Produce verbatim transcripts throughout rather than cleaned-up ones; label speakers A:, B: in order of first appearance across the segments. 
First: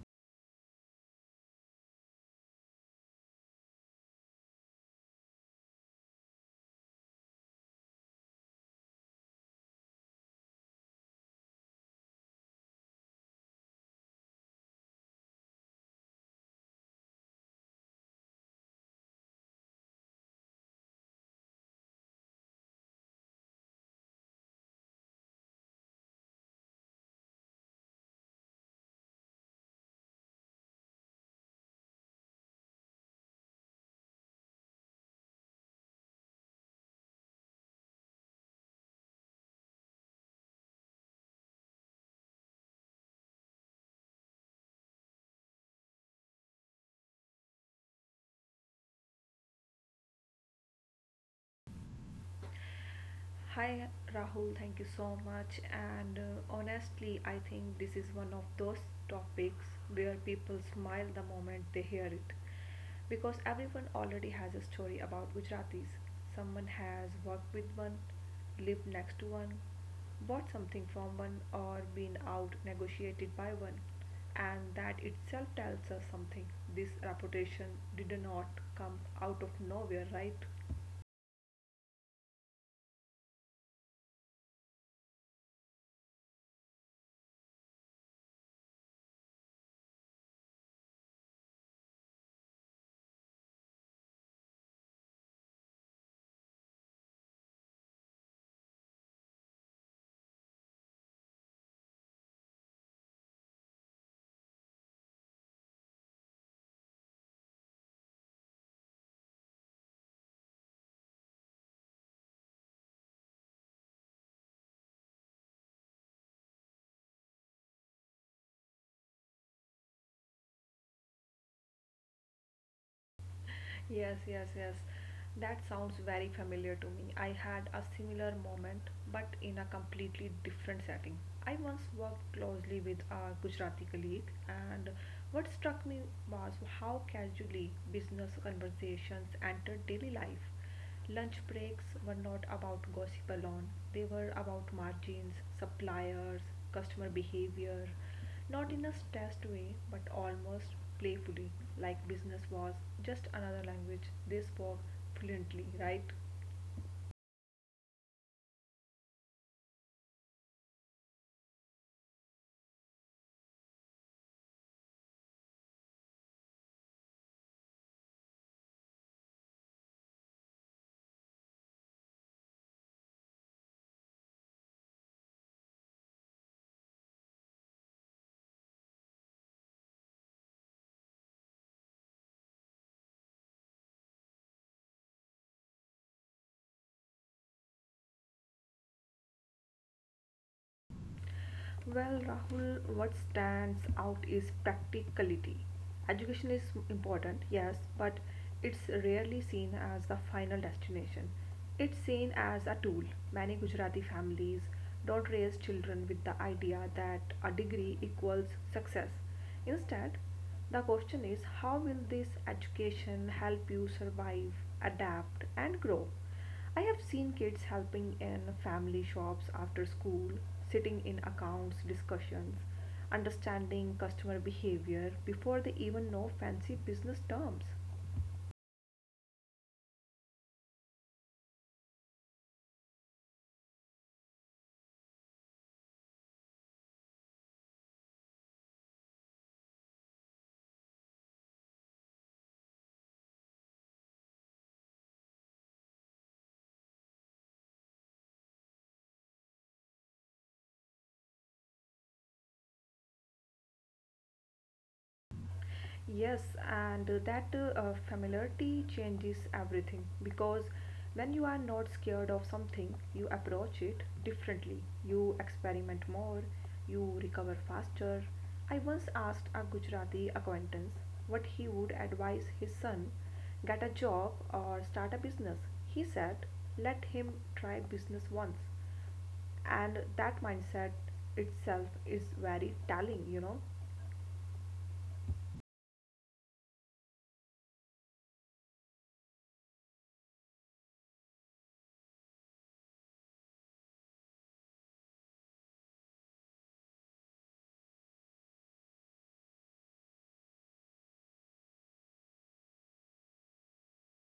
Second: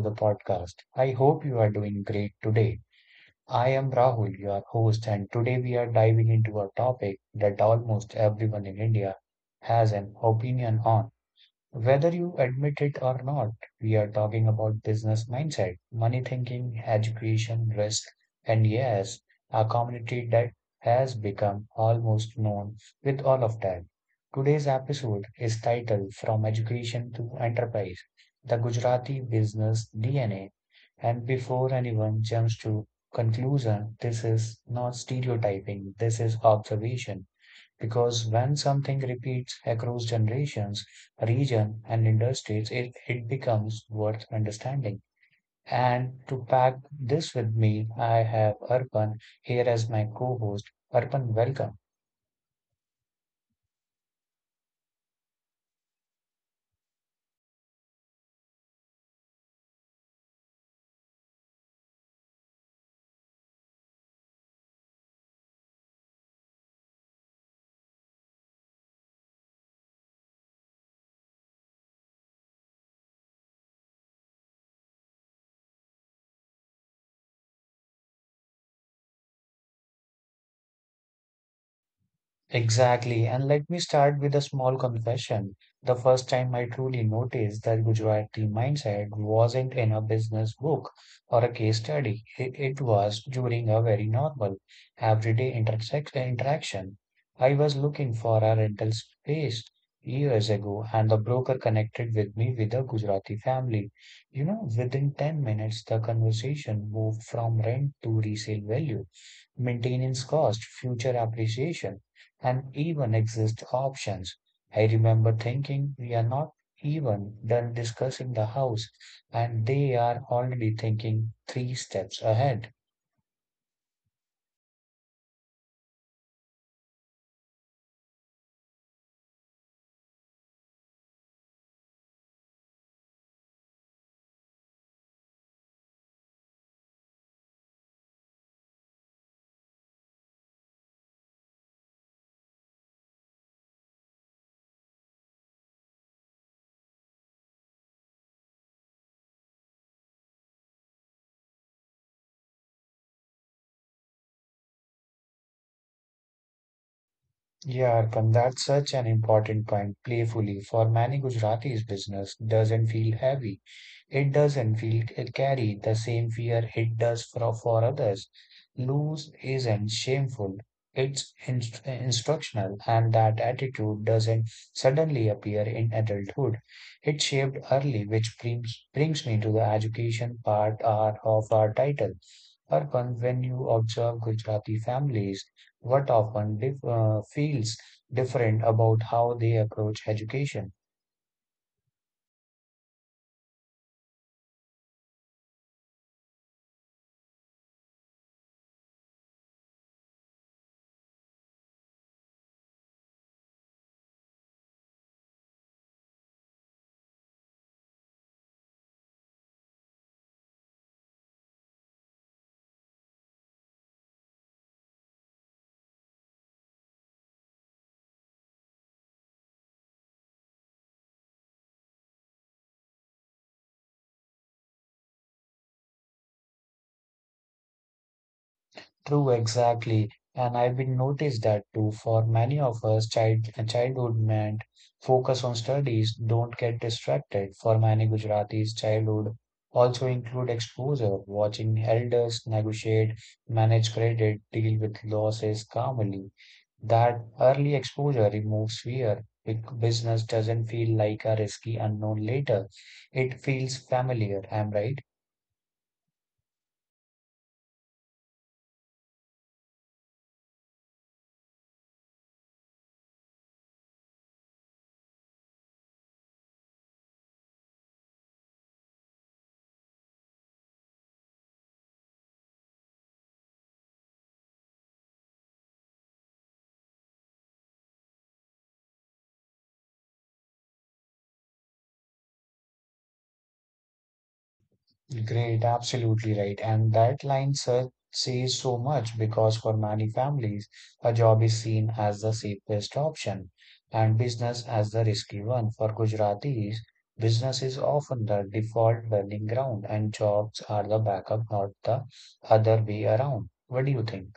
A: the podcast. I hope you are doing great today. I am Rahul, your host, and today we are diving into a topic that almost everyone in India has an opinion on. Whether you admit it or not, we are talking about business mindset, money thinking, education, risk, and yes, a community that has become almost known with all of that. Today's episode is titled From Education to Enterprise, The Gujarati Business D N A. And before anyone jumps to conclusion, this is not stereotyping, this is observation. Because when something repeats across generations, region, and industries, it, it becomes worth understanding. And to pack this with me, I have Arpan here as my co host. Arpan, welcome.
B: Hi Rahul, thank you so much. And uh, honestly, I think this is one of those topics where people smile the moment they hear it. Because everyone already has a story about Gujaratis. Someone has worked with one, lived next to one, bought something from one, or been out negotiated by one. And that itself tells us something. This reputation did not come out of nowhere, right?
A: Exactly. And let me start with a small confession. The first time I truly noticed that Gujarati mindset wasn't in a business book or a case study. I- It was during a very normal, everyday intersect interaction. I was looking for a rental space years ago, and the broker connected with me with a Gujarati family. You know, within ten minutes, the conversation moved from rent to resale value, maintenance cost, future appreciation, and even exist options. I remember thinking we are not even done discussing the house and they are already thinking three steps ahead.
B: Yes, yes, yes. That sounds very familiar to me. I had a similar moment, but in a completely different setting. I once worked closely with a Gujarati colleague, and what struck me was how casually business conversations entered daily life. Lunch breaks were not about gossip alone, they were about margins, suppliers, customer behavior, not in a stressed way but almost playfully, like business was just another language they spoke fluently, right?
A: Yeah, Arpan, that's such an important point. Playfully, for many Gujaratis, business doesn't feel heavy. It doesn't feel carry the same fear it does for, for others. Lose isn't shameful. It's inst- instructional, and that attitude doesn't suddenly appear in adulthood. It's shaped early, which brings, brings me to the education part our, of our title. Urban, when you observe Gujarati families, what often dif- uh, feels different about how they approach education?
B: Well, Rahul, what stands out is practicality. Education is important, yes, but it's rarely seen as the final destination. It's seen as a tool. Many Gujarati families don't raise children with the idea that a degree equals success. Instead, the question is how will this education help you survive, adapt, and grow? I have seen kids helping in family shops after school, sitting in accounts discussions, understanding customer behavior before they even know fancy business terms.
A: True, exactly. And I've been noticed that too. For many of us, child childhood meant focus on studies, don't get distracted. For many Gujaratis, childhood also include exposure, watching elders negotiate, manage credit, deal with losses calmly. That early exposure removes fear. Big business doesn't feel like a risky unknown later. It feels familiar, am I right?
B: Yes, and uh, that uh, uh, familiarity changes everything because when you are not scared of something, you approach it differently. You experiment more, you recover faster. I once asked a Gujarati acquaintance what he would advise his son, get a job or start a business. He said, let him try business once, and that mindset itself is very telling, you know?
A: Great, absolutely right. And that line sa- says so much because for many families, a job is seen as the safest option and business as the risky one. For Gujaratis, business is often the default learning ground and jobs are the backup, not the other way around. What do you think?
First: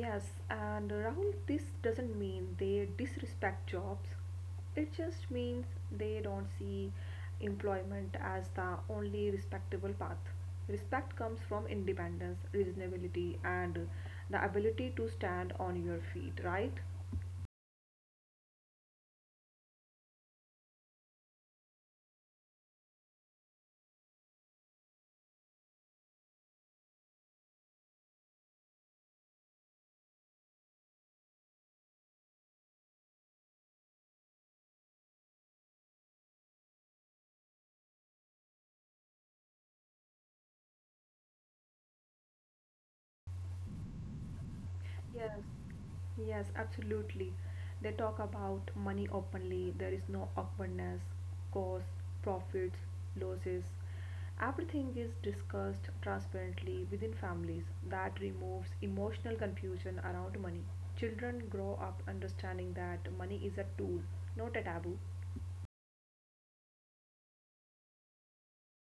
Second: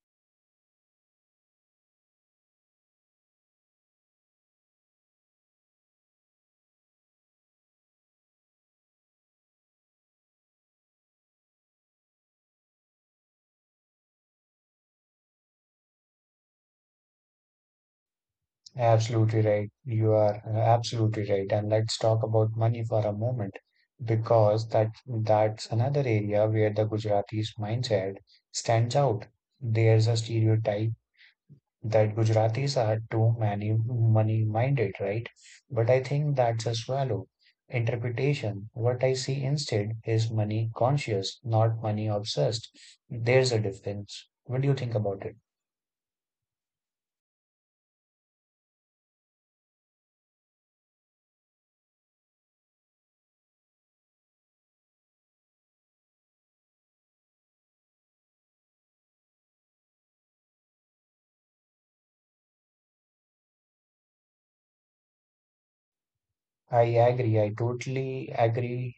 B: Yes, and Rahul, this doesn't mean they disrespect jobs. It just means they don't see employment as the only respectable path. Respect comes from independence, reasonability, and the ability to stand on your feet, right?
A: Absolutely right. You are uh, absolutely right. And let's talk about money for a moment, because that that's another area where the Gujaratis mindset stands out. There's a stereotype that Gujaratis are too many money-minded, right? But I think that's a shallow interpretation. What I see instead is money conscious, not money obsessed. There's a difference. What do you think about it?
B: Yes, yes, absolutely. They talk about money openly. There is no awkwardness, costs, profits, losses. Everything is discussed transparently within families. That removes emotional confusion around money. Children grow up understanding that money is a tool, not a taboo.
A: I agree. I totally agree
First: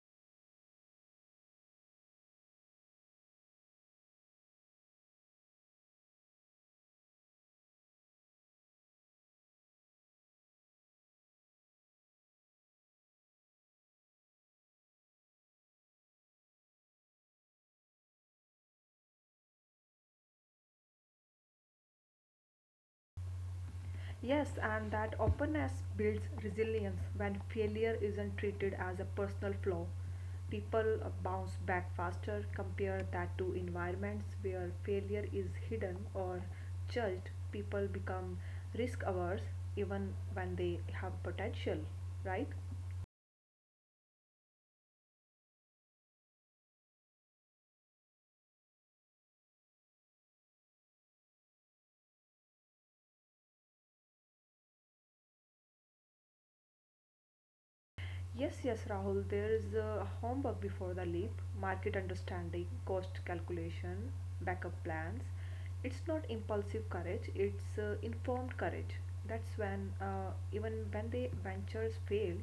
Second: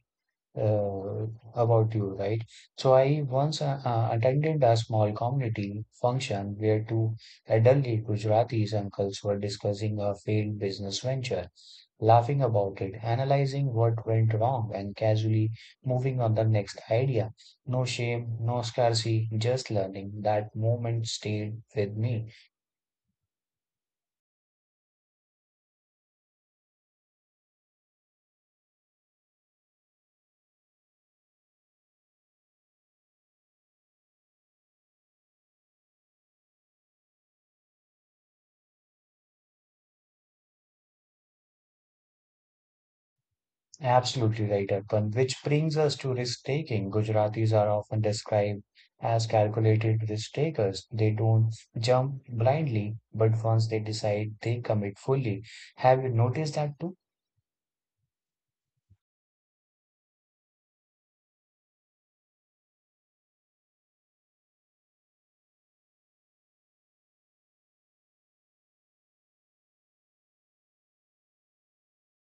A: uh, about you, right? So I once uh, uh, attended a small community function where two elderly Gujaratis uncles were discussing a failed business venture, laughing about it, analyzing what went wrong, and casually moving on the next idea. No shame, no scarcity, just learning. That moment stayed with me.
B: Yes, and that openness builds resilience when failure isn't treated as a personal flaw. People uh, bounce back faster, compare that to environments where failure is hidden or judged. People become risk averse even when they have potential, right?
A: Absolutely right, Arpan. Which brings us to risk taking. Gujaratis are often described as calculated risk takers. They don't jump blindly, but once they decide, they commit fully. Have you noticed that too?
B: Yes, yes, Rahul, there is a homework before the leap, market understanding, cost calculation, backup plans. It's not impulsive courage, it's uh, informed courage. That's when, uh, even when the ventures fail,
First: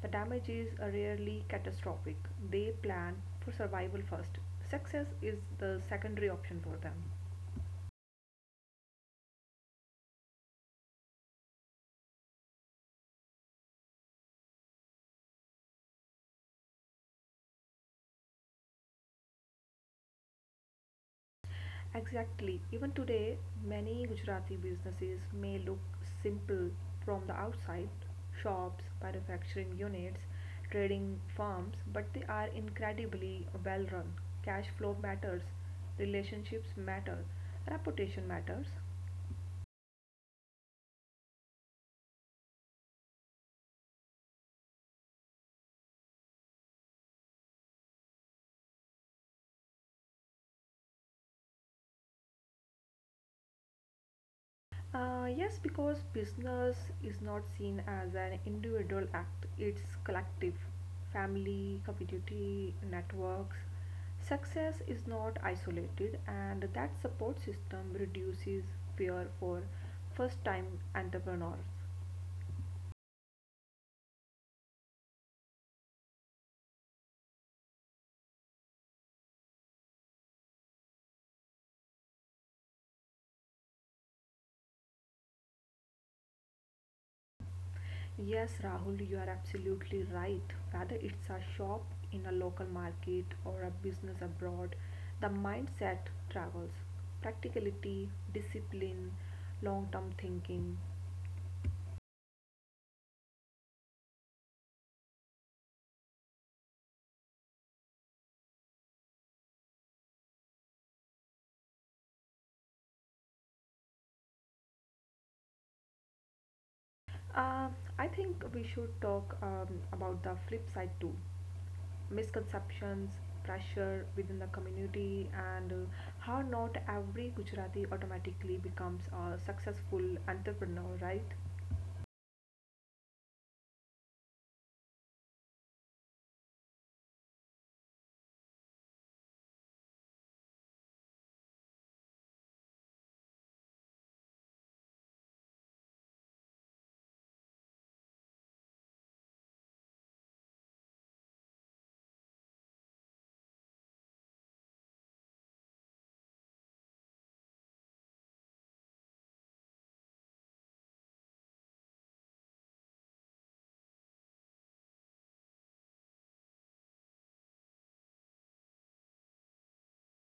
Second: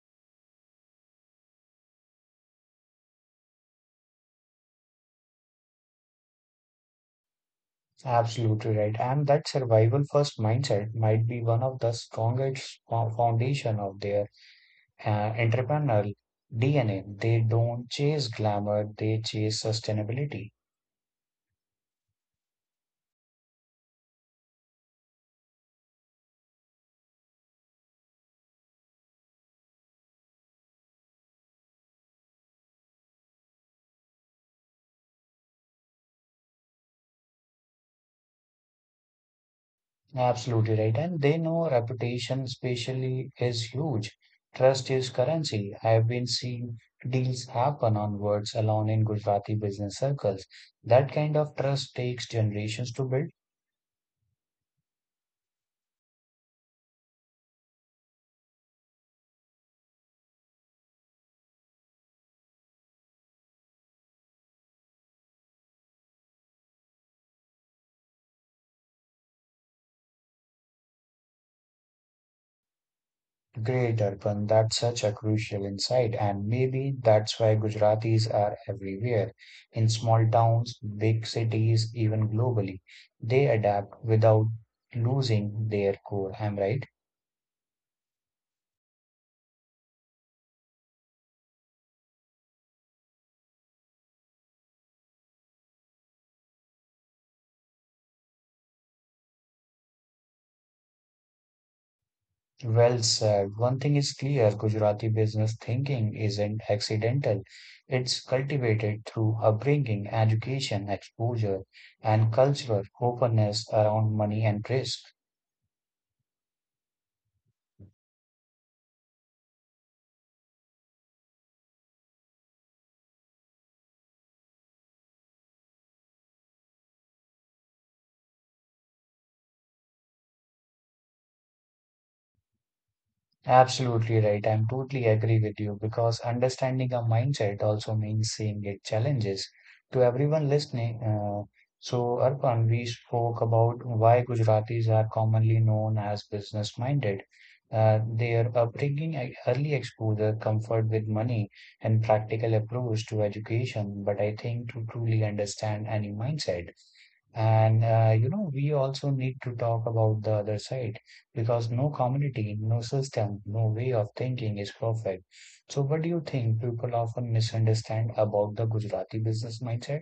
B: the damage is uh, rarely catastrophic. They plan for survival first. Success is the secondary option for them.
A: Absolutely right. And that survival first mindset might be one of the strongest fo- foundation of their uh, entrepreneurial D N A. They don't chase glamour, they chase sustainability.
B: Exactly. Even today, many Gujarati businesses may look simple from the outside, shops, manufacturing units, trading firms, but they are incredibly well run. Cash flow matters, relationships matter, reputation matters.
A: Absolutely right. And they know reputation, especially, is huge. Trust is currency. I have been seeing deals happen on words alone in Gujarati business circles. That kind of trust takes generations to build.
B: Uh, yes, because business is not seen as an individual act, it's collective. Family, community, networks. Success is not isolated, and that support system reduces fear for first time entrepreneurs.
A: Great, Arpan. That's such a crucial insight. And maybe that's why Gujaratis are everywhere, in small towns, big cities, even globally. They adapt without losing their core. I'm right.
B: Yes, Rahul, you are absolutely right. Whether it's a shop in a local market or a business abroad, the mindset travels. Practicality, discipline, long term thinking.
A: Well said. One thing is clear, Gujarati business thinking isn't accidental. It's cultivated through upbringing, education, exposure, and cultural openness around money and risk.
B: Uh, I think we should talk um, about the flip side too, misconceptions, pressure within the community, and uh, how not every Gujarati automatically becomes a successful entrepreneur, right?
A: Absolutely right. I'm totally agree with you because understanding a mindset also means seeing its challenges. To everyone listening, uh, so Arpan, we spoke about why Gujaratis are commonly known as business-minded. Uh, their upbringing, e- early exposure, comfort with money, and practical approach to education. But I think to truly understand any mindset. And uh, you know, we also need to talk about the other side because no community, no system, no way of thinking is perfect. So, what do you think people often misunderstand about the Gujarati business mindset?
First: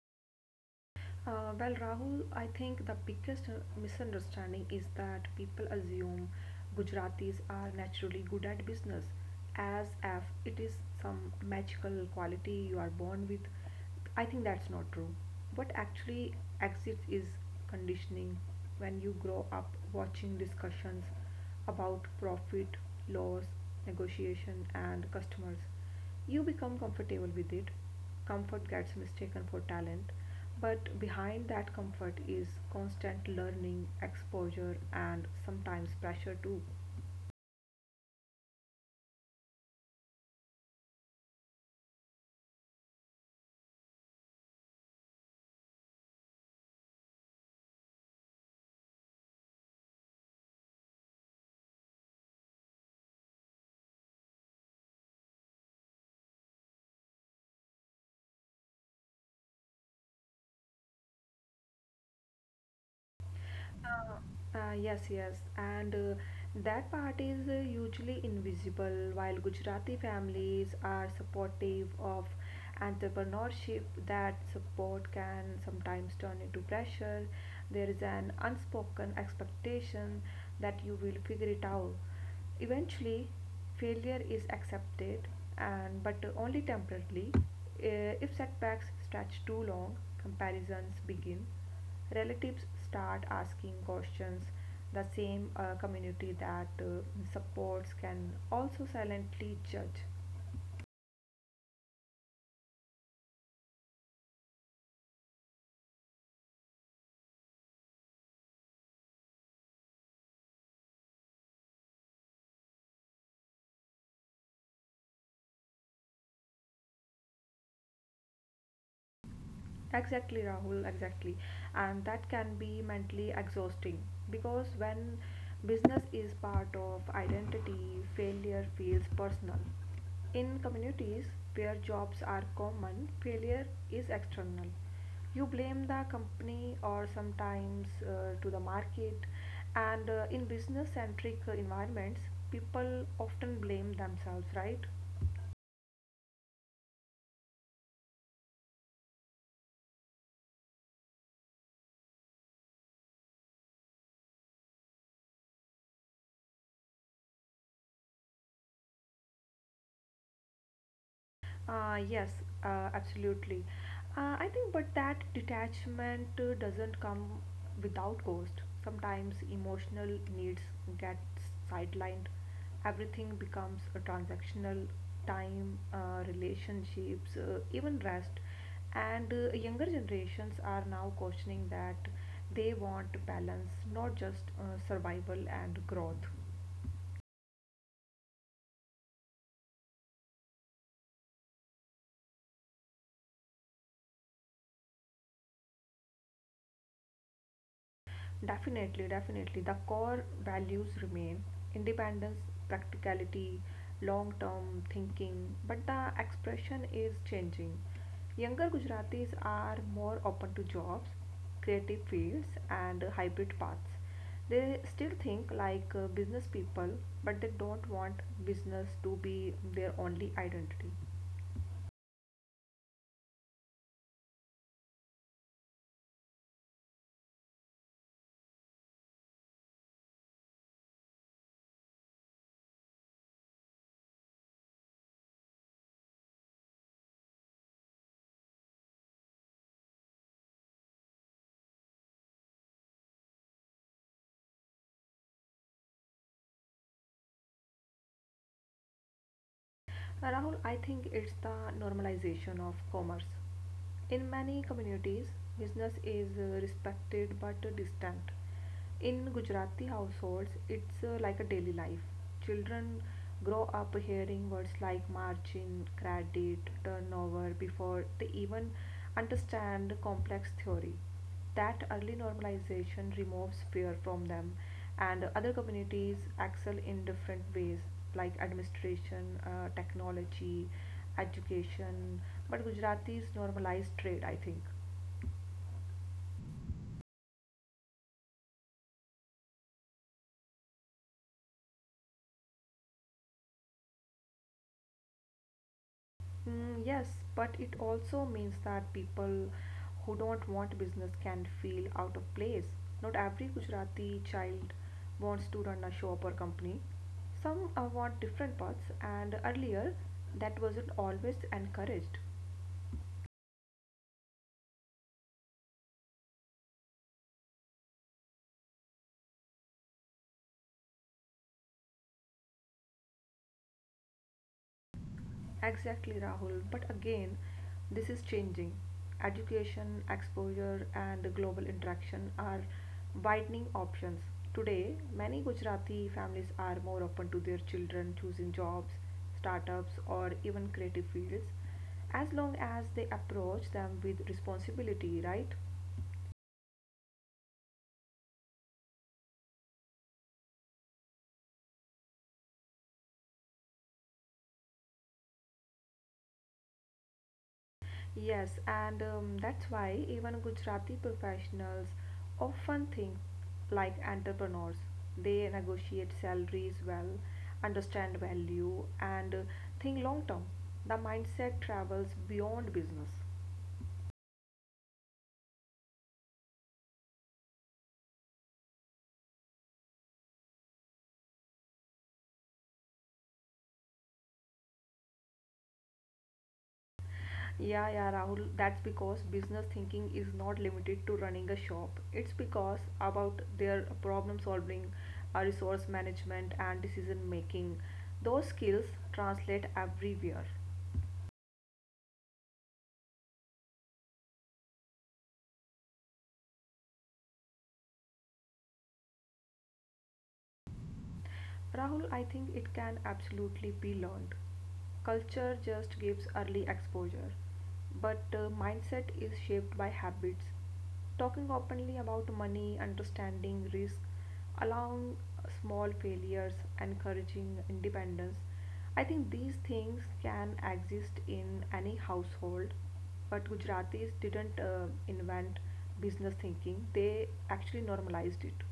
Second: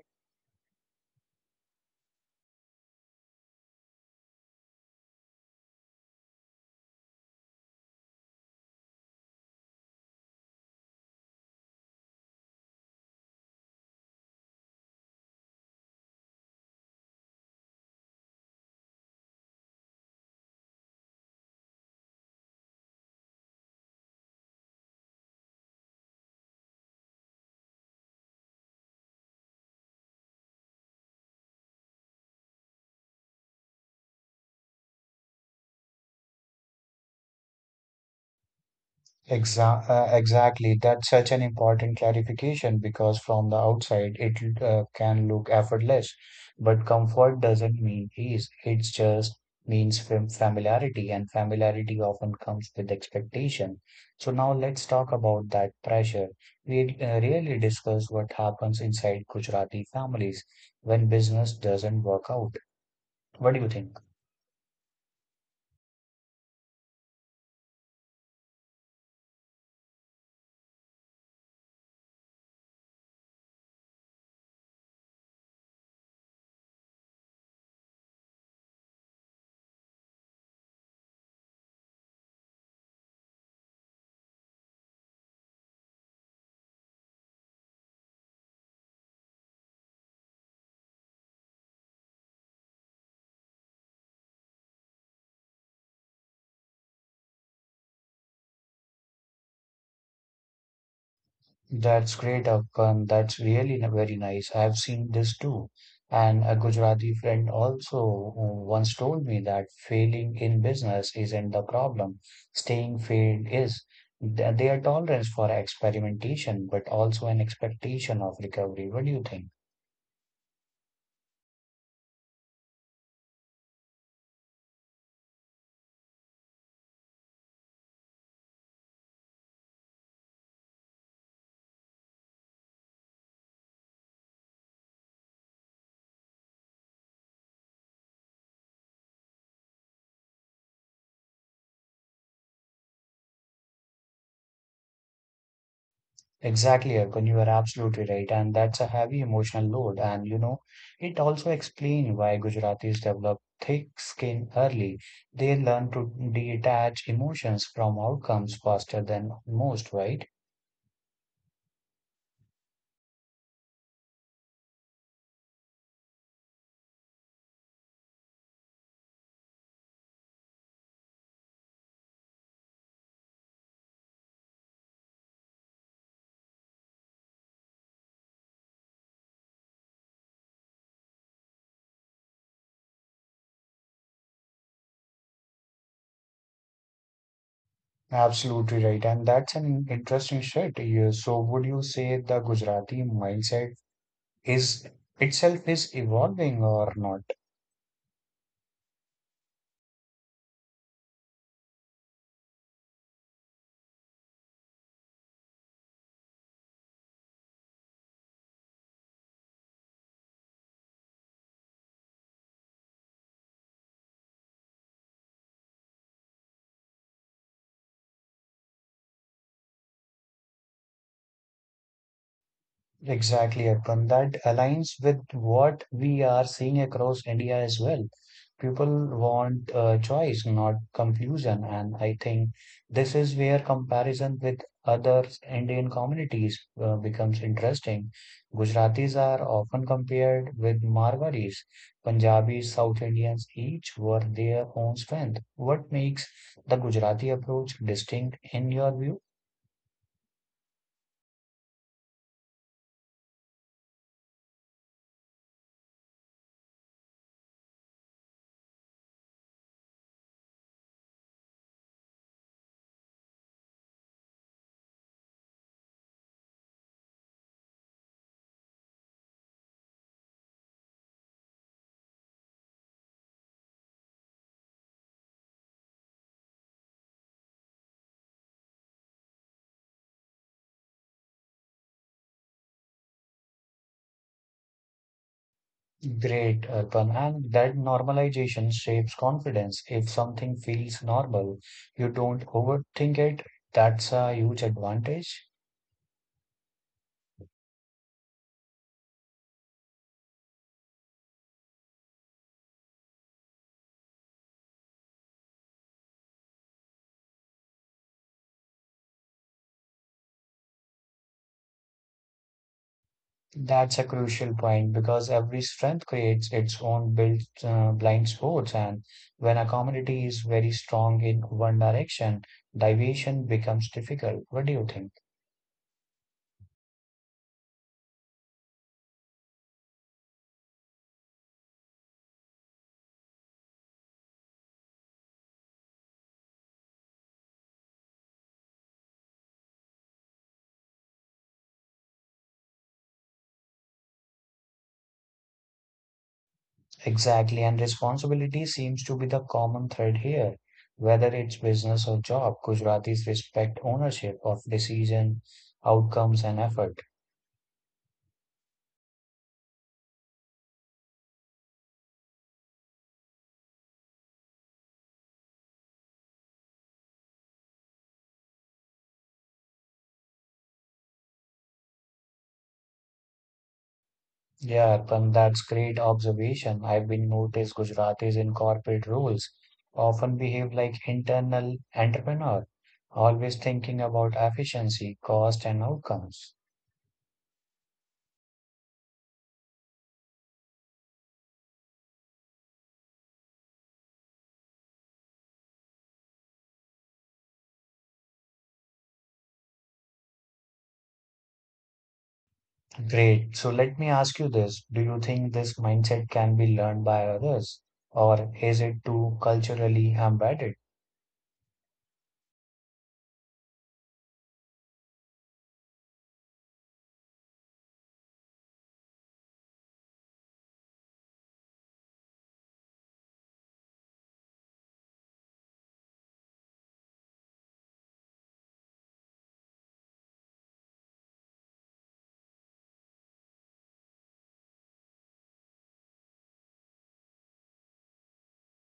B: Uh, well, Rahul, I think the biggest uh, misunderstanding is that people assume Gujaratis are naturally good at business, as if it is some magical quality you are born with. I think that's not true. What actually exists is conditioning, when you grow up watching discussions about profit, loss, negotiation, and customers. You become comfortable with it, comfort gets mistaken for talent, but behind that comfort is constant learning, exposure, and sometimes pressure too.
A: Exa- uh, exactly. That's such an important clarification because from the outside it uh, can look effortless, but comfort doesn't mean ease. It just means fam- familiarity, and familiarity often comes with expectation. So now let's talk about that pressure. We uh, really discuss what happens inside Gujarati families when business doesn't work out. What do you think?
B: Uh, uh, yes, yes, and uh, That part is uh, usually invisible. While Gujarati families are supportive of entrepreneurship, that support can sometimes turn into pressure. There is an unspoken expectation that you will figure it out. Eventually, failure is accepted, and but only temporarily. Uh, if setbacks stretch too long, comparisons begin, relatives start asking questions, the same uh, community that uh, supports can also silently judge.
A: That's great, Afghan. That's really n- very nice. I've seen this too. And a Gujarati friend also uh, once told me that failing in business isn't the problem. Staying failed is. Th- Their tolerance for experimentation, but also an expectation of recovery. What do you think?
B: Exactly, Rahul, exactly. And that can be mentally exhausting because when business is part of identity, failure feels personal. In communities where jobs are common, failure is external. You blame the company or sometimes uh, to the market, and uh, in business centric environments, people often blame themselves, right?
A: Exactly, Akon, you are absolutely right. And that's a heavy emotional load. And you know, it also explains why Gujaratis develop thick skin early. They learn to detach emotions from outcomes faster than most, right?
B: Uh, yes, uh, absolutely. Uh, I think, but that detachment uh, doesn't come without cost. Sometimes emotional needs get sidelined. Everything becomes a transactional time, uh, relationships, uh, even rest. And uh, younger generations are now questioning that, they want balance, not just uh, survival and growth.
A: Absolutely right. And that's an interesting shift. Yeah, so would you say the Gujarati mindset is itself is evolving or not?
B: Definitely, definitely. The core values remain independence, practicality, long term thinking, but the expression is changing. Younger Gujaratis are more open to jobs, creative fields, and hybrid paths. They still think like uh, business people, but they don't want business to be their only identity.
A: Exactly, Arpan. That aligns with what we are seeing across India as well. People want uh, choice, not confusion. And I think this is where comparison with other Indian communities uh, becomes interesting. Gujaratis are often compared with Marwaris, Punjabis, South Indians, each were their own strength. What makes the Gujarati approach distinct in your view?
B: Uh, Rahul, I think it's the normalization of commerce. In many communities, business is uh, respected but uh, distant. In Gujarati households, it's uh, like a daily life. Children grow up hearing words like margin, credit, turnover before they even understand complex theory. That early normalization removes fear from them, and other communities excel in different ways, like administration, uh, technology, education. But Gujaratis normalize trade, I think.
A: Great, Arpan. And that normalization shapes confidence. If something feels normal, you don't overthink it. That's a huge advantage.
B: Mm, yes, but it also means that people who don't want business can feel out of place. Not every Gujarati child wants to run a shop or company. Some uh, want different paths, and earlier that wasn't always encouraged.
A: That's a crucial point because every strength creates its own built, uh, blind spots. And when a community is very strong in one direction, deviation becomes difficult. What do you think?
B: Exactly, Rahul. But again, this is changing. Education, exposure, and global interaction are widening options. Today, many Gujarati families are more open to their children choosing jobs, startups, or even creative fields, as long as they approach them with responsibility, right?
A: Exactly, and responsibility seems to be the common thread here. Whether it's business or job, Gujaratis respect ownership of decision, outcomes, and effort.
B: Yes, and um, that's why even Gujarati professionals often think like entrepreneurs. They negotiate salaries well, understand value, and uh, think long term. The mindset travels beyond business.
A: Yeah, Arpan, that's great observation. I've been noticed Gujaratis in corporate roles often behave like internal entrepreneur, always thinking about efficiency, cost, and outcomes.
B: Yeah, yeah, Rahul, that's because business thinking is not limited to running a shop. It's because about their problem solving, uh, resource management, and decision making. Those skills translate everywhere.
A: Great. So let me ask you this. Do you think this mindset can be learned by others, or is it too culturally embedded?
B: Rahul, I think it can absolutely be learned. Culture just gives early exposure, but uh, mindset is shaped by habits. Talking openly about money, understanding risk, allowing small failures, encouraging independence. I think these things can exist in any household, but Gujaratis didn't uh, invent business thinking, they actually normalized it.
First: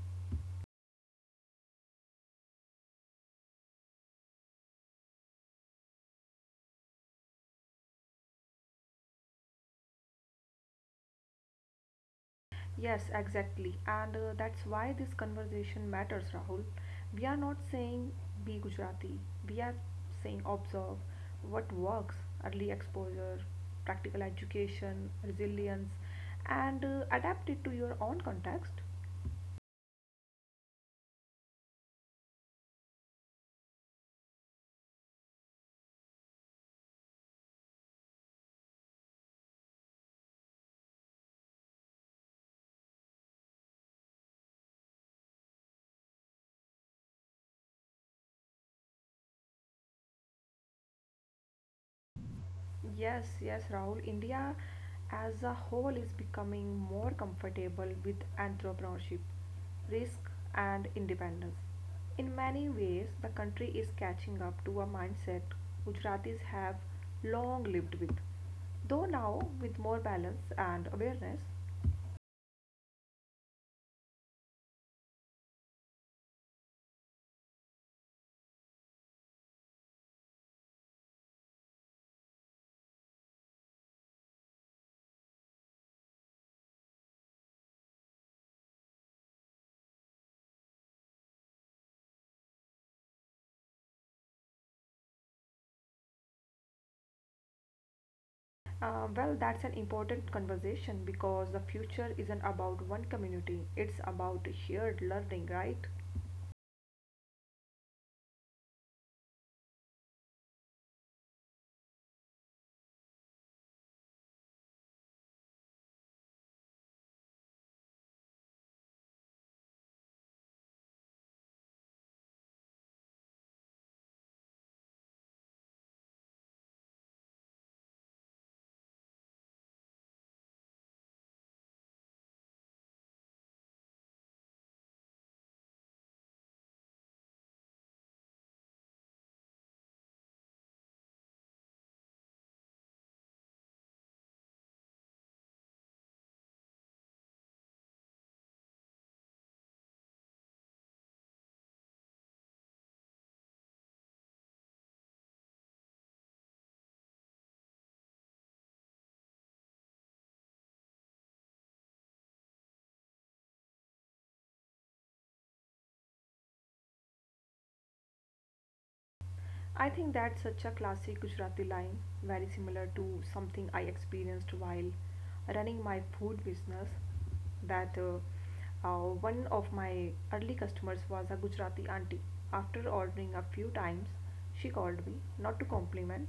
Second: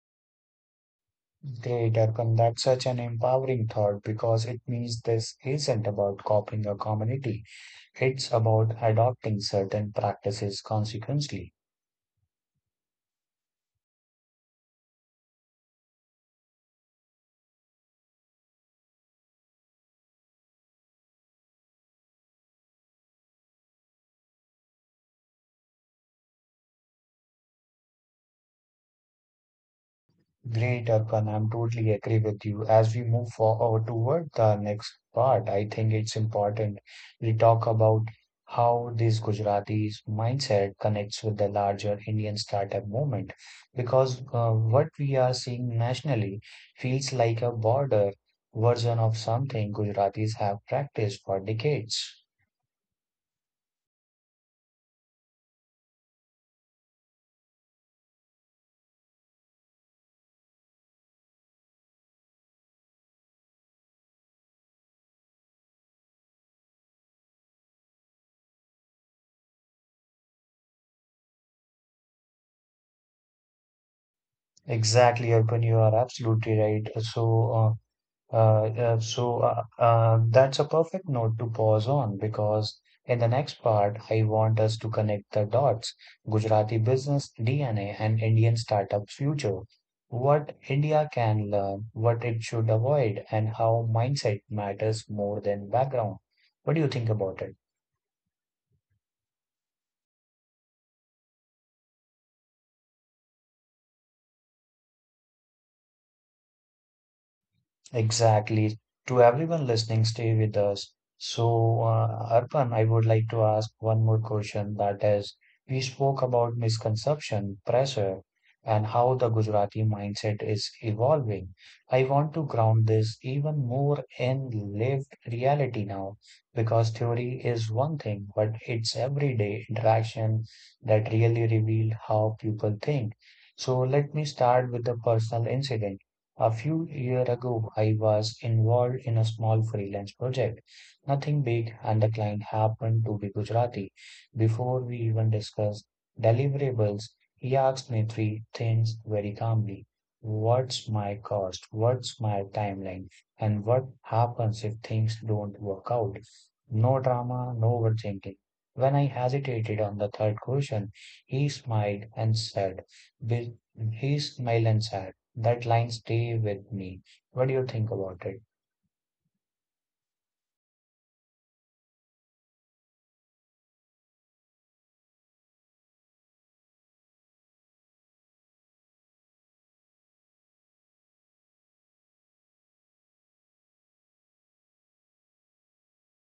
A: Great, Arpan, that's such an empowering thought because it means this isn't about copying a community. It's about adopting certain practices consequently.
B: Yes, exactly. And uh, that's why this conversation matters, Rahul. We are not saying be Gujarati. We are saying observe what works, early exposure, practical education, resilience, and uh, adapt it to your own context.
A: Great, Arpan. I'm totally agree with you. As we move forward toward the next part, I think it's important we talk about how this Gujarati's mindset connects with the larger Indian startup movement, because uh, what we are seeing nationally feels like a broader version of something Gujaratis have practiced for decades.
B: Yes, yes, Rahul. India as a whole is becoming more comfortable with entrepreneurship, risk, and independence. In many ways, the country is catching up to a mindset Gujaratis have long lived with. Though now, with more balance and awareness,
A: Exactly, Arpan, you are absolutely right. So, uh, Uh, yeah, so uh, uh, that's a perfect note to pause on because in the next part, I want us to connect the dots, Gujarati business D N A and Indian startup future, what India can learn, what it should avoid, and how mindset matters more than background. What do you think about it?
B: uh, well, that's an important conversation because the future isn't about one community, it's about shared learning, right?
A: Exactly. To everyone listening, stay with us. So, uh, Arpan, I would like to ask one more question. That is, we spoke about misconception, pressure, and how the Gujarati mindset is evolving. I want to ground this even more in lived reality now, because theory is one thing, but it's everyday interaction that really revealed how people think. So, let me start with a personal incident. A few years ago, I was involved in a small freelance project, nothing big, and the client happened to be Gujarati. Before we even discussed deliverables, he asked me three things very calmly. What's my cost? What's my timeline? And what happens if things don't work out? No drama, no overthinking. When I hesitated on the third question, he smiled and said, "Bil- he smiled and said, that line stay with me. What do you think about it?
B: I think that's such a classic Gujarati line, very similar to something I experienced while running my food business. That uh, uh, One of my early customers was a Gujarati auntie. After ordering a few times, she called me not to compliment,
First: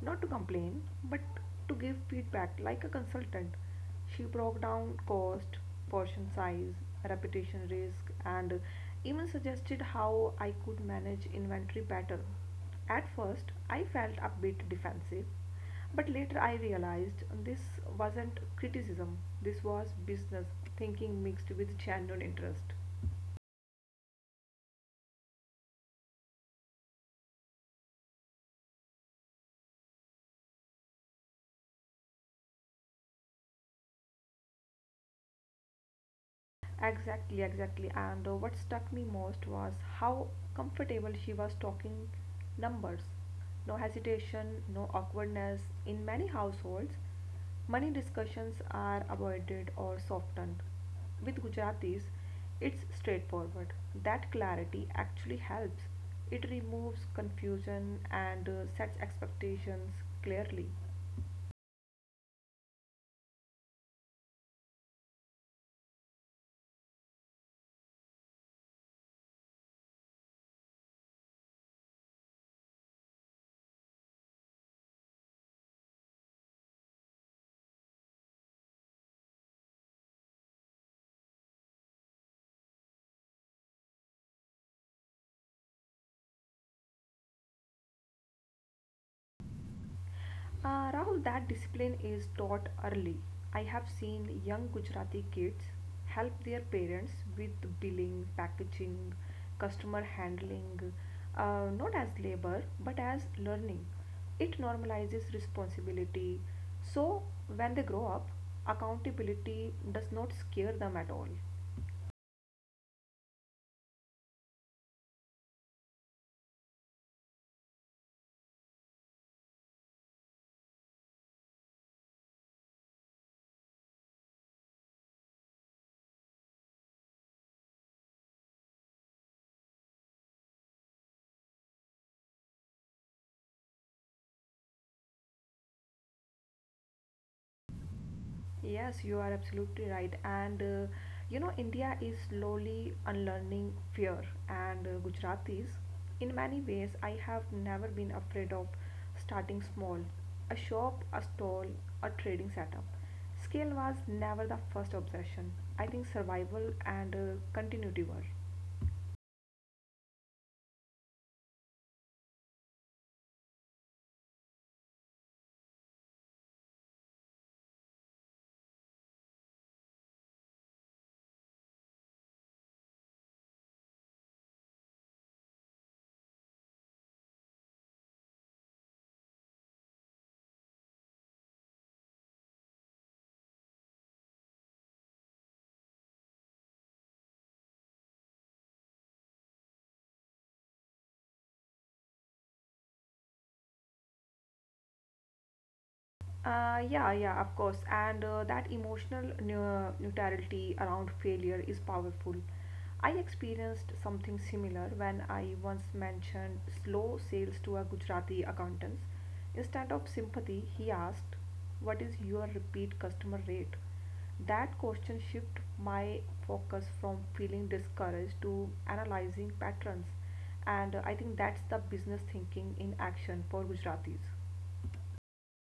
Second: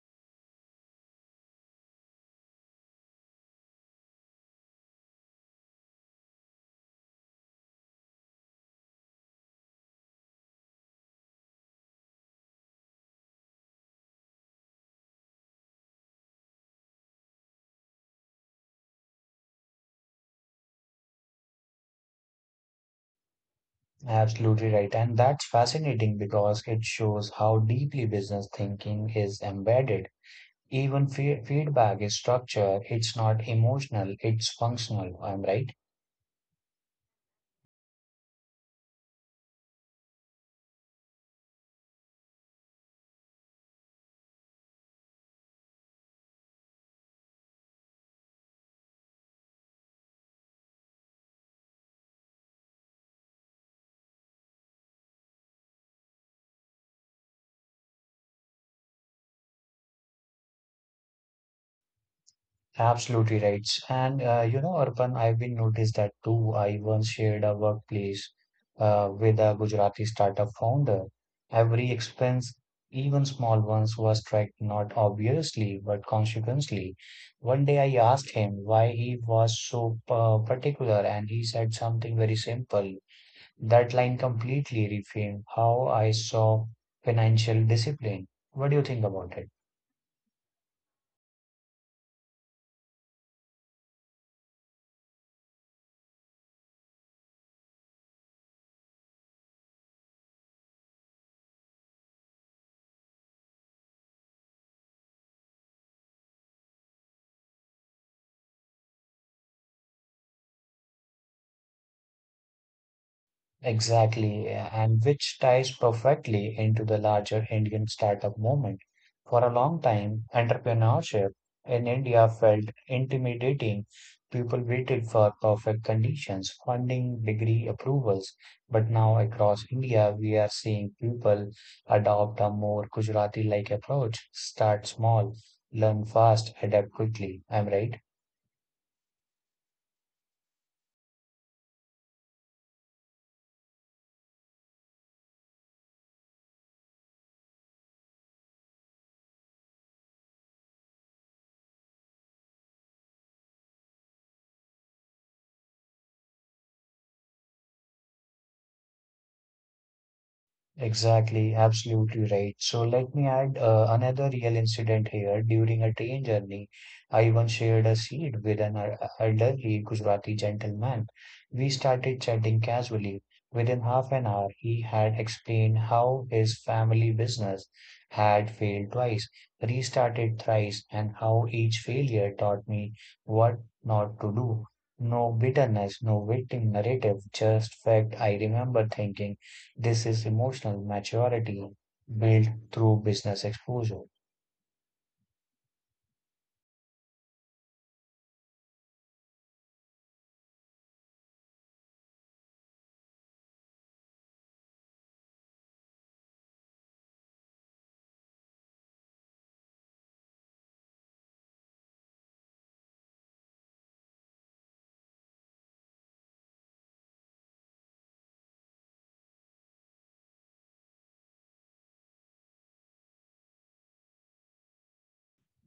B: not to complain, but to give feedback like a consultant. She broke down cost, portion size, reputation risk, and even suggested how I could manage inventory better. At first, I felt a bit defensive, but later I realized this wasn't criticism, this was business thinking mixed with genuine interest.
A: Absolutely right. And that's fascinating because it shows how deeply business thinking is embedded. Even fe feedback is structured. It's not emotional, it's functional. I'm right.
B: Exactly, exactly. And uh, what struck me most was how comfortable she was talking numbers. No hesitation, no awkwardness. In many households, money discussions are avoided or softened. With Gujaratis, it's straightforward. That clarity actually helps. It removes confusion and uh, sets expectations clearly.
A: Absolutely right. And uh, you know, Arpan, I've been noticed that too. I once shared a workplace uh, with a Gujarati startup founder. Every expense, even small ones, was tracked not obviously, but consequently. One day I asked him why he was so uh, particular, and he said something very simple. That line completely reframed how I saw financial discipline. What do you think about it?
B: Uh, Rahul, that discipline is taught early. I have seen young Gujarati kids help their parents with billing, packaging, customer handling, uh, not as labor but as learning. It normalizes responsibility. So, when they grow up, accountability does not scare them at all.
A: Exactly, yeah, and which ties perfectly into the larger Indian startup movement. For a long time, entrepreneurship in India felt intimidating. People waited for perfect conditions, funding, degree approvals. But now, across India, we are seeing people adopt a more Gujarati-like approach. Start small, learn fast, adapt quickly. Am I right?
B: Yes, you are absolutely right. And uh, you know, India is slowly unlearning fear, and uh, Gujaratis, in many ways, I have never been afraid of starting small. A shop, a stall, a trading setup. Scale was never the first obsession. I think survival and uh, continuity were.
A: Exactly, absolutely right. So let me add uh, another real incident here. During a train journey, I once shared a seat with an el- elderly Gujarati gentleman. We started chatting casually. Within half an hour, he had explained how his family business had failed twice, restarted thrice, and how each failure taught me what not to do. No bitterness, no victim narrative, just fact. I remember thinking. This is emotional maturity built through business exposure.
B: Uh, yeah, yeah, of course. And uh, that emotional neu- neutrality around failure is powerful. I experienced something similar when I once mentioned slow sales to a Gujarati accountant. Instead of sympathy, he asked, what is your repeat customer rate? That question shifted my focus from feeling discouraged to analyzing patterns. And uh, I think that's the business thinking in action for Gujaratis.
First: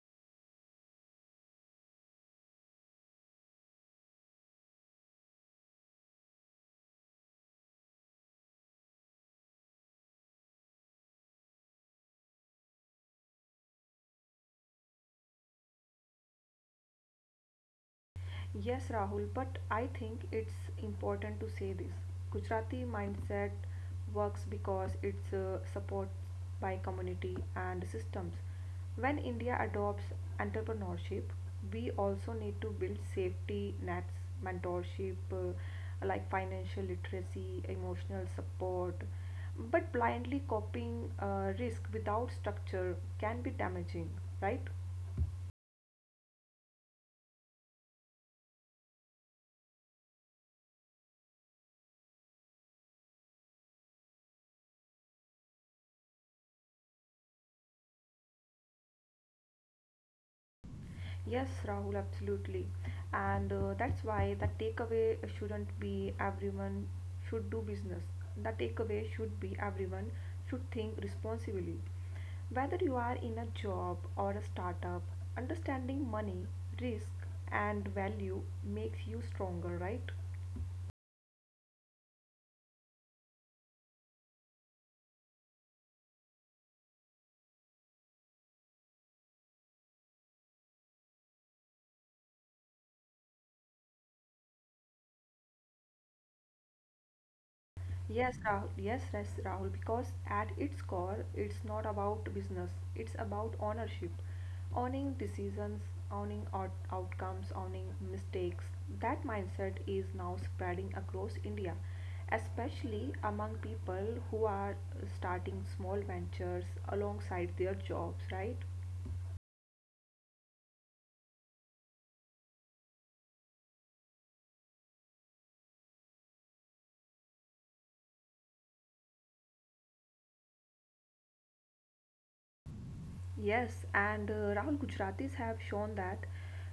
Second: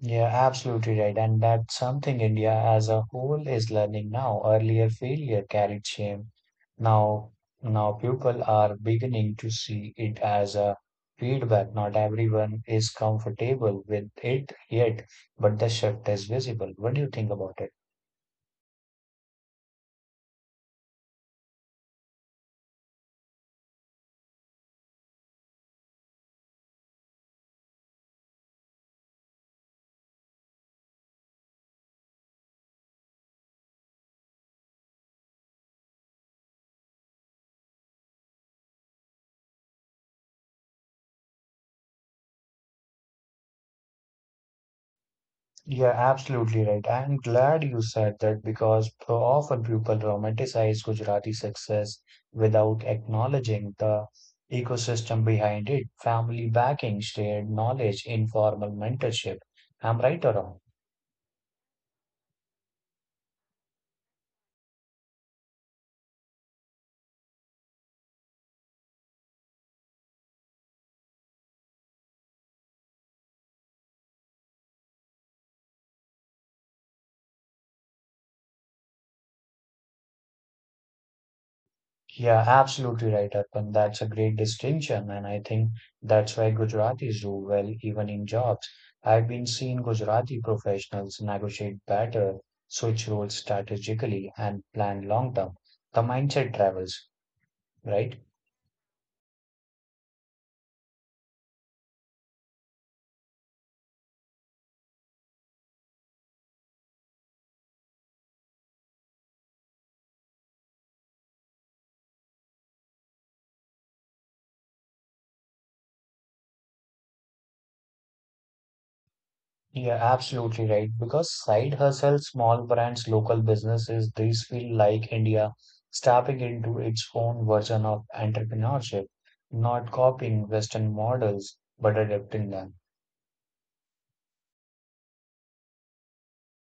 A: Yeah, absolutely right. And that's something India as a whole is learning now. Earlier failure carried shame. Now, now people are beginning to see it as a feedback. Not everyone is comfortable with it yet, but the shift is visible. What do you think about it?
B: Yes, Rahul, but I think it's important to say this. Gujarati mindset works because it's uh, supported by community and systems. When India adopts entrepreneurship, we also need to build safety nets, mentorship, uh, like financial literacy, emotional support. But blindly copying uh, risk without structure can be damaging, right?
A: Yeah, absolutely right. I'm glad you said that because p- often people romanticize Gujarati success without acknowledging the ecosystem behind it, family backing, shared knowledge, informal mentorship. I'm right or wrong?
B: Yes, Rahul, absolutely. And uh, that's why the takeaway shouldn't be everyone should do business. The takeaway should be everyone should think responsibly. Whether you are in a job or a startup, understanding money, risk, and value makes you stronger, right?
A: Yeah, absolutely right, Arpan. That's a great distinction, and I think that's why Gujaratis do well even in jobs. I've been seeing Gujarati professionals negotiate better, switch roles strategically, and plan long term. The mindset travels, right?
B: Yes, Rahul. Yes, yes, Rahul. Because at its core, it's not about business. It's about ownership, owning decisions, owning out- outcomes, owning mistakes. That mindset is now spreading across India, especially among people who are starting small ventures alongside their jobs. Right?
A: Yeah, absolutely right. Because side hustle, small brands, local businesses, these feel like India stepping into its own version of entrepreneurship, not copying Western models, but adapting them.
B: Yes, and uh, Rahul, Gujaratis have shown that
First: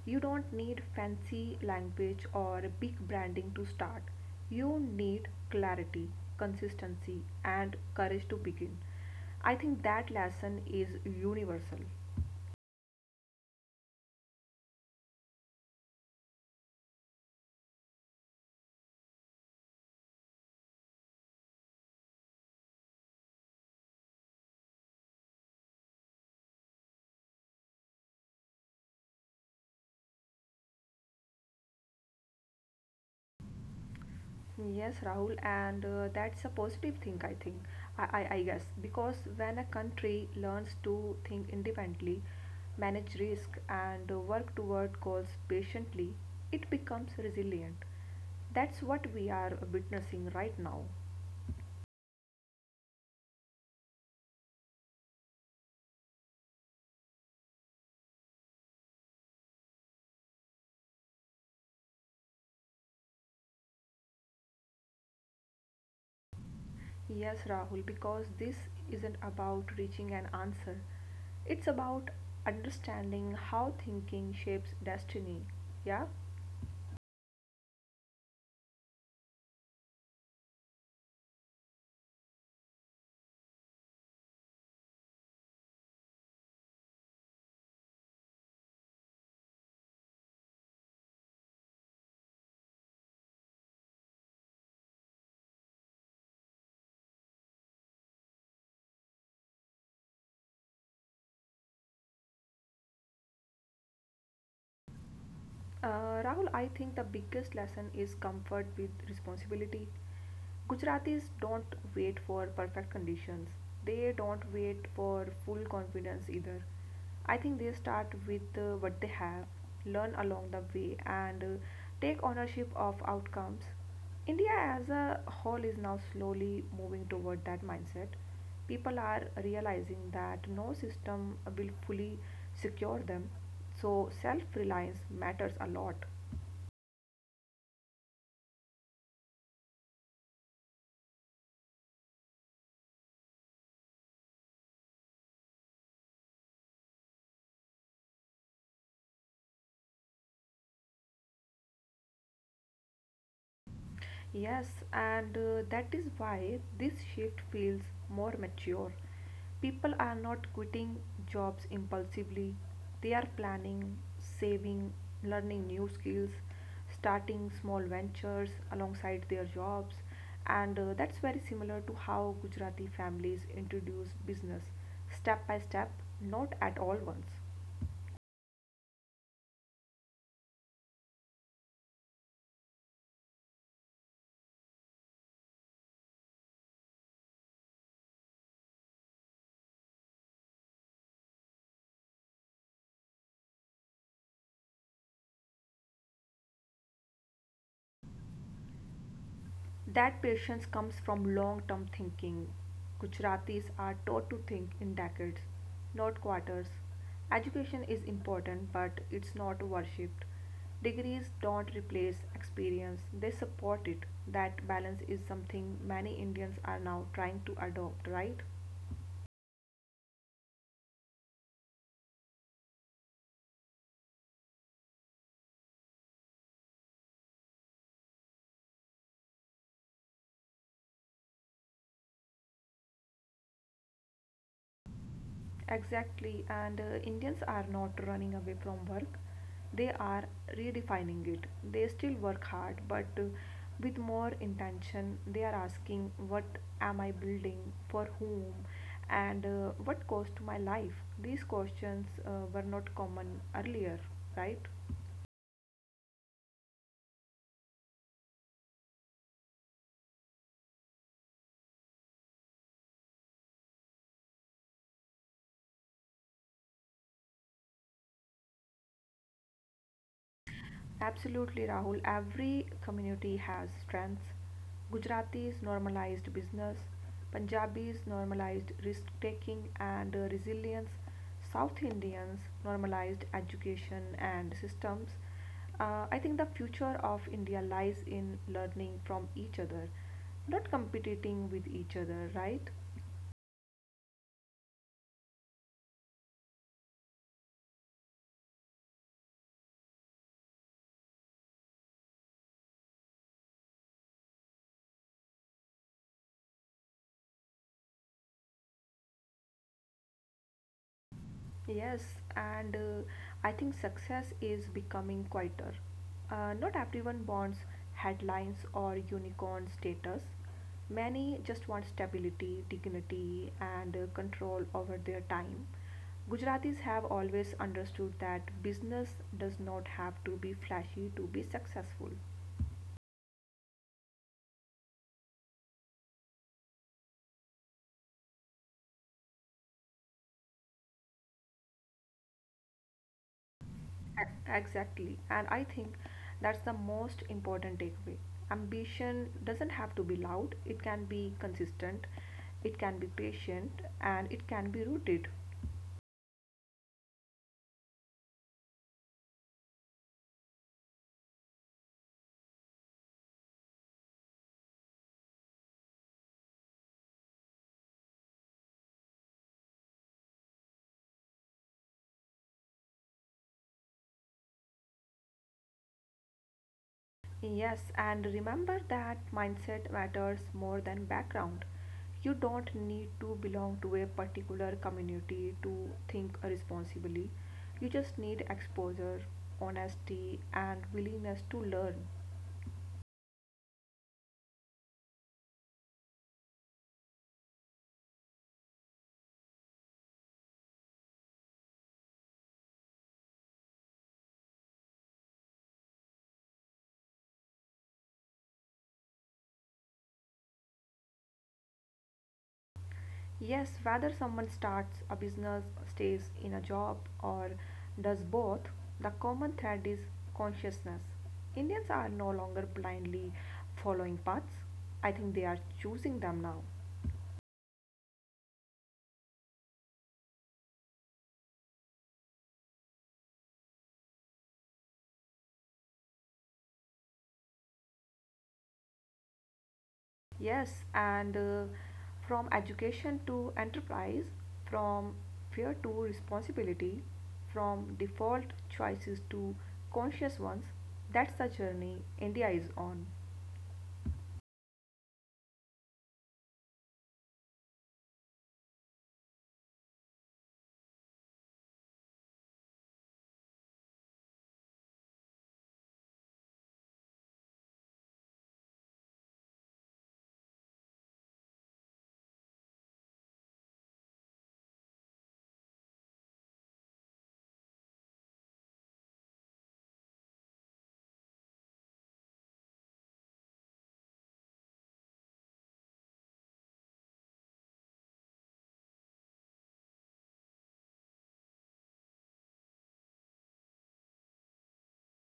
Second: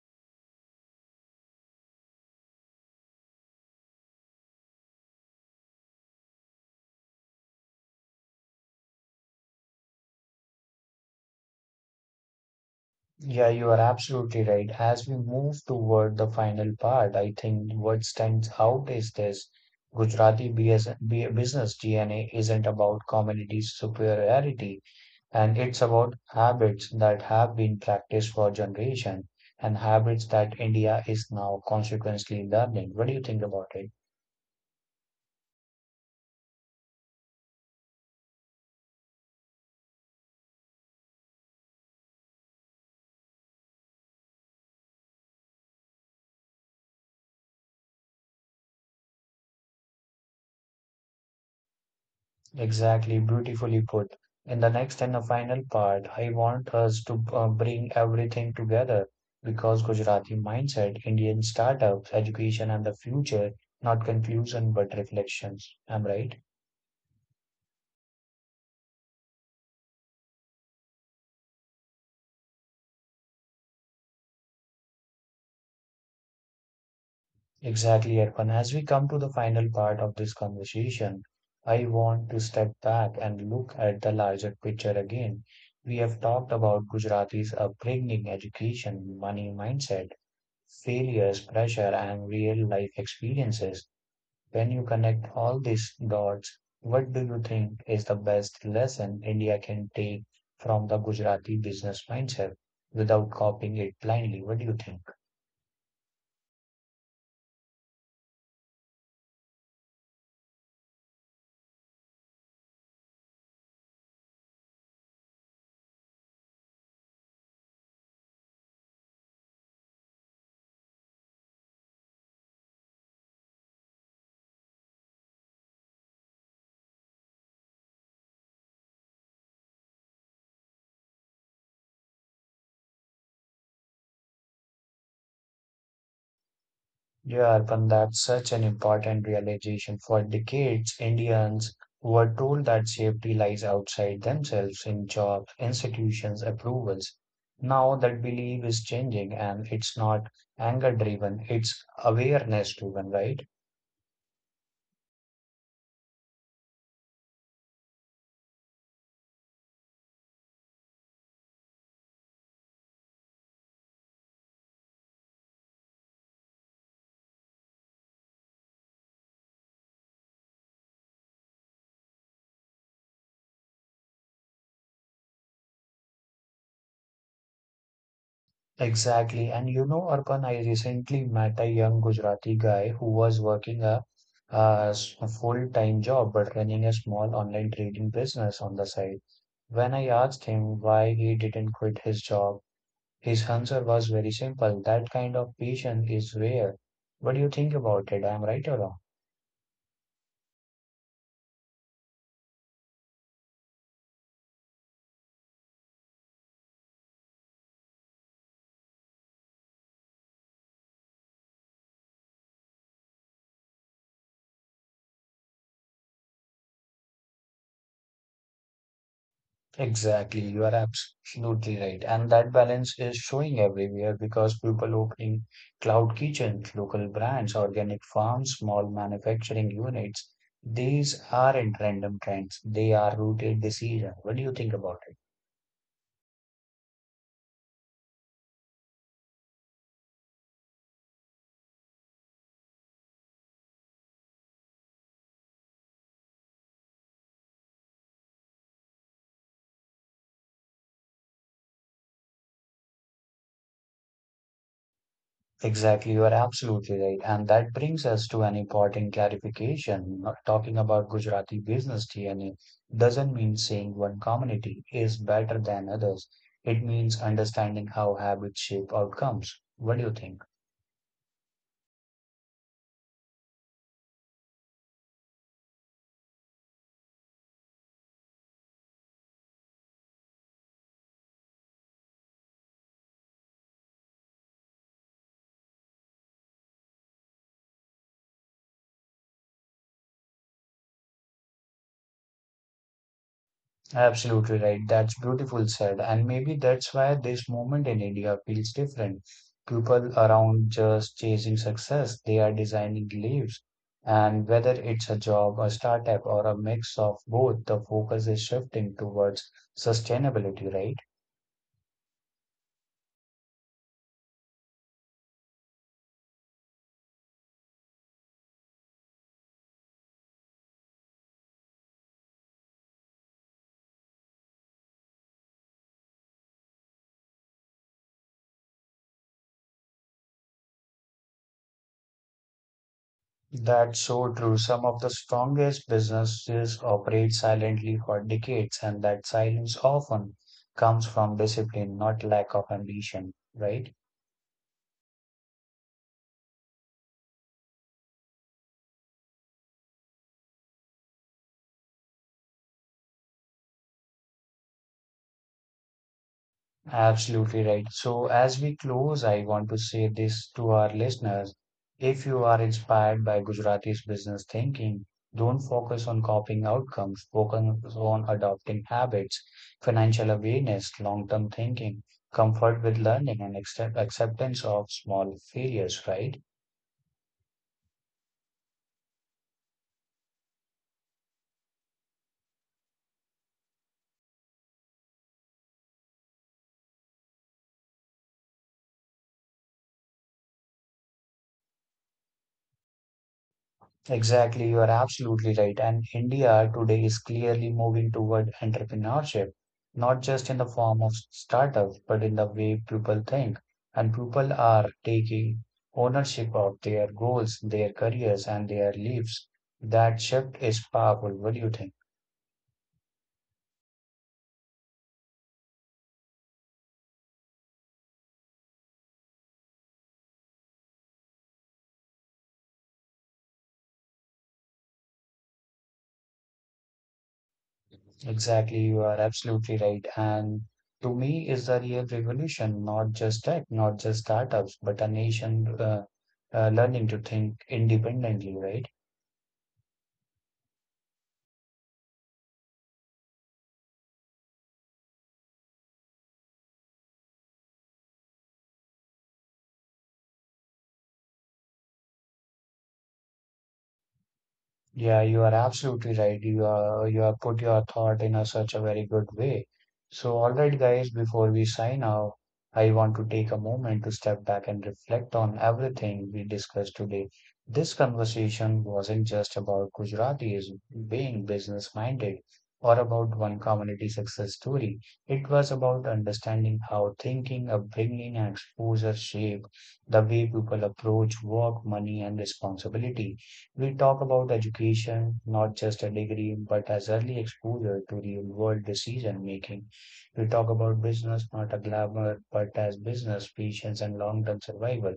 B: you don't need fancy language or big branding to start. You need clarity, consistency, and courage to begin. I think that lesson is universal.
A: Yeah, you are absolutely right. As we move toward the final part, I think what stands out is this Gujarati BS, B- business D N A isn't about community superiority, and it's about habits that have been practiced for generations and habits that India is now consequently learning. What do you think about it?
B: Yes, Rahul, and uh, that's a positive thing, I think. I, I, I guess because when a country learns to think independently, manage risk, and uh, work toward goals patiently, it becomes resilient. That's what we are witnessing right now.
A: Exactly, beautifully put. In the next and the final part, I want us to uh, bring everything together because Gujarati mindset, Indian startups, education, and the future, not confusion but reflections. I'm right?
B: Yes, Rahul, because this isn't about reaching an answer, it's about understanding how thinking shapes destiny. Yeah?
A: Exactly, Erfan. As we come to the final part of this conversation, I want to step back and look at the larger picture again. We have talked about Gujarati's upbringing, education, money mindset failures, pressure, and real life experiences. When you connect all these dots, what do you think is the best lesson India can take from the Gujarati business mindset without copying it blindly? What do you think?
B: Uh, Rahul, I think the biggest lesson is comfort with responsibility. Gujaratis don't wait for perfect conditions. They don't wait for full confidence either. I think they start with uh, what they have, learn along the way, and uh, take ownership of outcomes. India as a whole is now slowly moving toward that mindset. People are realizing that no system will fully secure them, so self reliance matters a lot.
A: Yeah, Arpan, that's such an important realization. For decades, Indians were told that safety lies outside themselves in jobs, institutions, approvals. Now that belief is changing and it's not anger driven, it's awareness driven, right?
B: Yes, and uh, that is why this shift feels more mature. People are not quitting jobs impulsively, they are planning, saving, learning new skills, starting small ventures alongside their jobs, and uh, that's very similar to how Gujarati families introduce business step by step, not at all once.
A: Exactly. And you know, Arpan, I recently met a young Gujarati guy who was working a, a s- a full-time job but running a small online trading business on the side. When I asked him why he didn't quit his job, his answer was very simple. That kind of passion is rare. What do you think about it? I'm right or wrong?
B: That patience comes from long term thinking. Gujaratis are taught to think in decades, not quarters. Education is important, but it's not worshipped. Degrees don't replace experience, they support it. That balance is something many Indians are now trying to adopt, right?
A: Exactly, you are absolutely right. And that balance is showing everywhere because people opening cloud kitchens, local brands, organic farms, small manufacturing units. These aren't random trends. They are rooted this year. What do you think about it?
B: Exactly, and uh, Indians are not running away from work, they are redefining it. They still work hard, but uh, with more intention, they are asking, What am I building? For whom? And uh, what cost my life? These questions uh, were not common earlier, right?
A: Exactly, you are absolutely right. And that brings us to an important clarification. Not talking about Gujarati business D N A doesn't mean saying one community is better than others. It means understanding how habits shape outcomes. What do you think?
B: Absolutely, Rahul. Every community has strengths. Gujaratis normalized business, Punjabis normalized risk taking and uh, resilience, South Indians normalized education and systems. Uh, I think the future of India lies in learning from each other, not competing with each other, right?
A: Absolutely right. That's beautiful said. And maybe that's why this moment in India feels different. People around just chasing success, they are designing lives. And whether it's a job, a startup, or a mix of both, the focus is shifting towards sustainability, right?
B: Yes, and uh, I think success is becoming quieter. Uh, not everyone wants headlines or unicorn status. Many just want stability, dignity, and uh, control over their time. Gujaratis have always understood that business does not have to be flashy to be successful.
A: That's so true. Some of the strongest businesses operate silently for decades, and that silence often comes from discipline, not lack of ambition, right?
B: E- Exactly. And I think that's the most important takeaway. Ambition doesn't have to be loud, it can be consistent, it can be patient, and it can be rooted.
A: Absolutely right. So, as we close, I want to say this to our listeners. If you are inspired by Gujarati's business thinking, don't focus on copying outcomes, focus on adopting habits, financial awareness, long term thinking, comfort with learning, and accept- acceptance of small failures, right?
B: Yes, and remember that mindset matters more than background. You don't need to belong to a particular community to think responsibly. You just need exposure, honesty, and willingness to learn.
A: Exactly, you are absolutely right. And India today is clearly moving toward entrepreneurship, not just in the form of startups, but in the way people think. And people are taking ownership of their goals, their careers, and their lives. That shift is powerful. What do you think?
B: Yes, whether someone starts a business, stays in a job, or does both, the common thread is consciousness. Indians are no longer blindly following paths. I think they are choosing them now.
A: Exactly, you are absolutely right. And to me, is the real revolution, not just tech, not just startups, but a nation uh, uh, learning to think independently, right?
B: Yes, and uh, from education to enterprise, from fear to responsibility, from default choices to conscious ones, that's the journey India is on.
A: Yeah, you are absolutely right. You are, you have put your thought in a, such a very good way. So, all right, guys, before we sign off, I want to take a moment to step back and reflect on everything we discussed today. This conversation wasn't just about Gujaratis being business minded or about one community success story. It was about understanding how thinking, upbringing, and exposure shape the way people approach work, money, and responsibility. We talk about education, not just a degree, but as early exposure to real world decision making. We talk about business, not a glamour, but as business, patience, and long term survival.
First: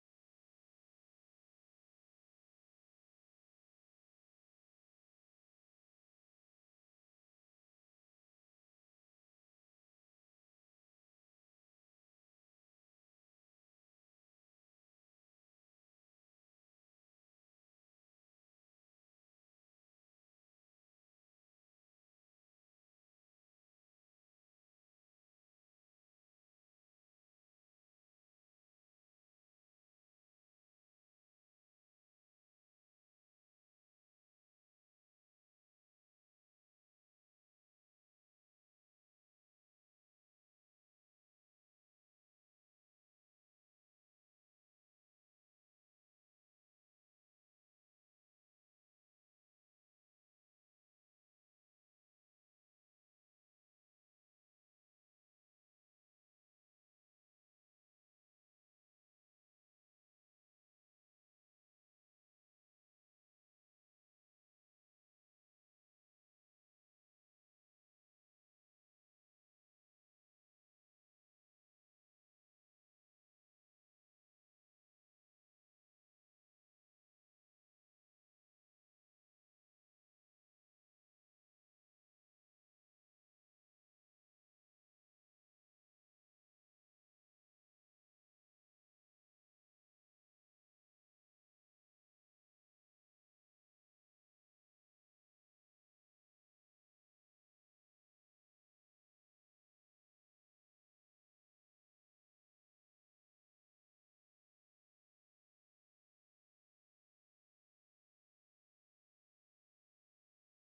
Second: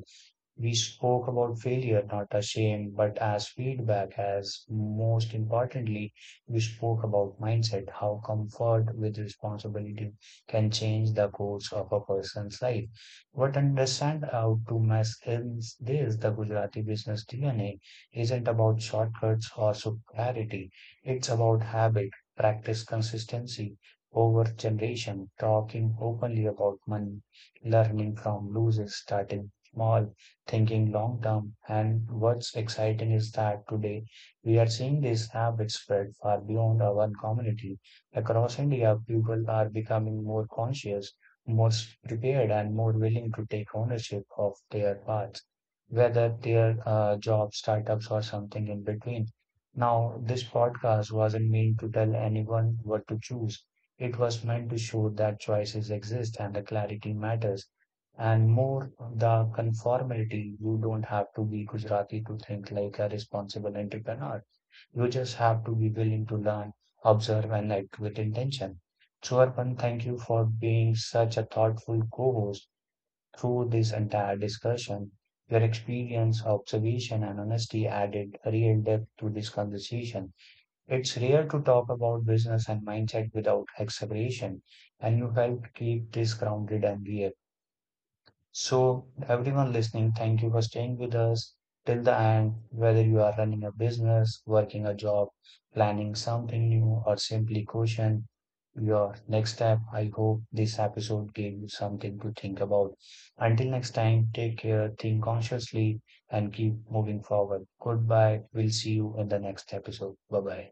A: We spoke about failure not as shame, but as feedback, as most importantly, we spoke about mindset, how comfort with responsibility can change the course of a person's life. What understand how to masculines this, the Gujarati business D N A, isn't about shortcuts or superiority. It's about habit, practice consistency over generation, talking openly about money, learning from losers, starting small thinking long term. And what's exciting is that today we are seeing this habit spread far beyond our own community. Across India, people are becoming more conscious, more prepared, and more willing to take ownership of their paths, whether their uh, jobs, startups, or something in between. Now, this podcast wasn't meant to tell anyone what to choose. It was meant to show that choices exist and the clarity matters and more the conformity. You don't have to be Gujarati to think like a responsible entrepreneur. You just have to be willing to learn, observe, and act with intention. So, Arpan, thank you for being such a thoughtful co-host through this entire discussion. Your experience, observation, and honesty added real depth to this conversation. It's rare to talk about business and mindset without exaggeration, and you helped keep this grounded and real. So, everyone listening, thank you for staying with us till the end. Whether you are running a business, working a job, planning something new, or simply question your next step, I hope this episode gave you something to think about. Until next time, take care, think consciously, and keep moving forward. Goodbye. We'll see you in the next episode. Bye bye.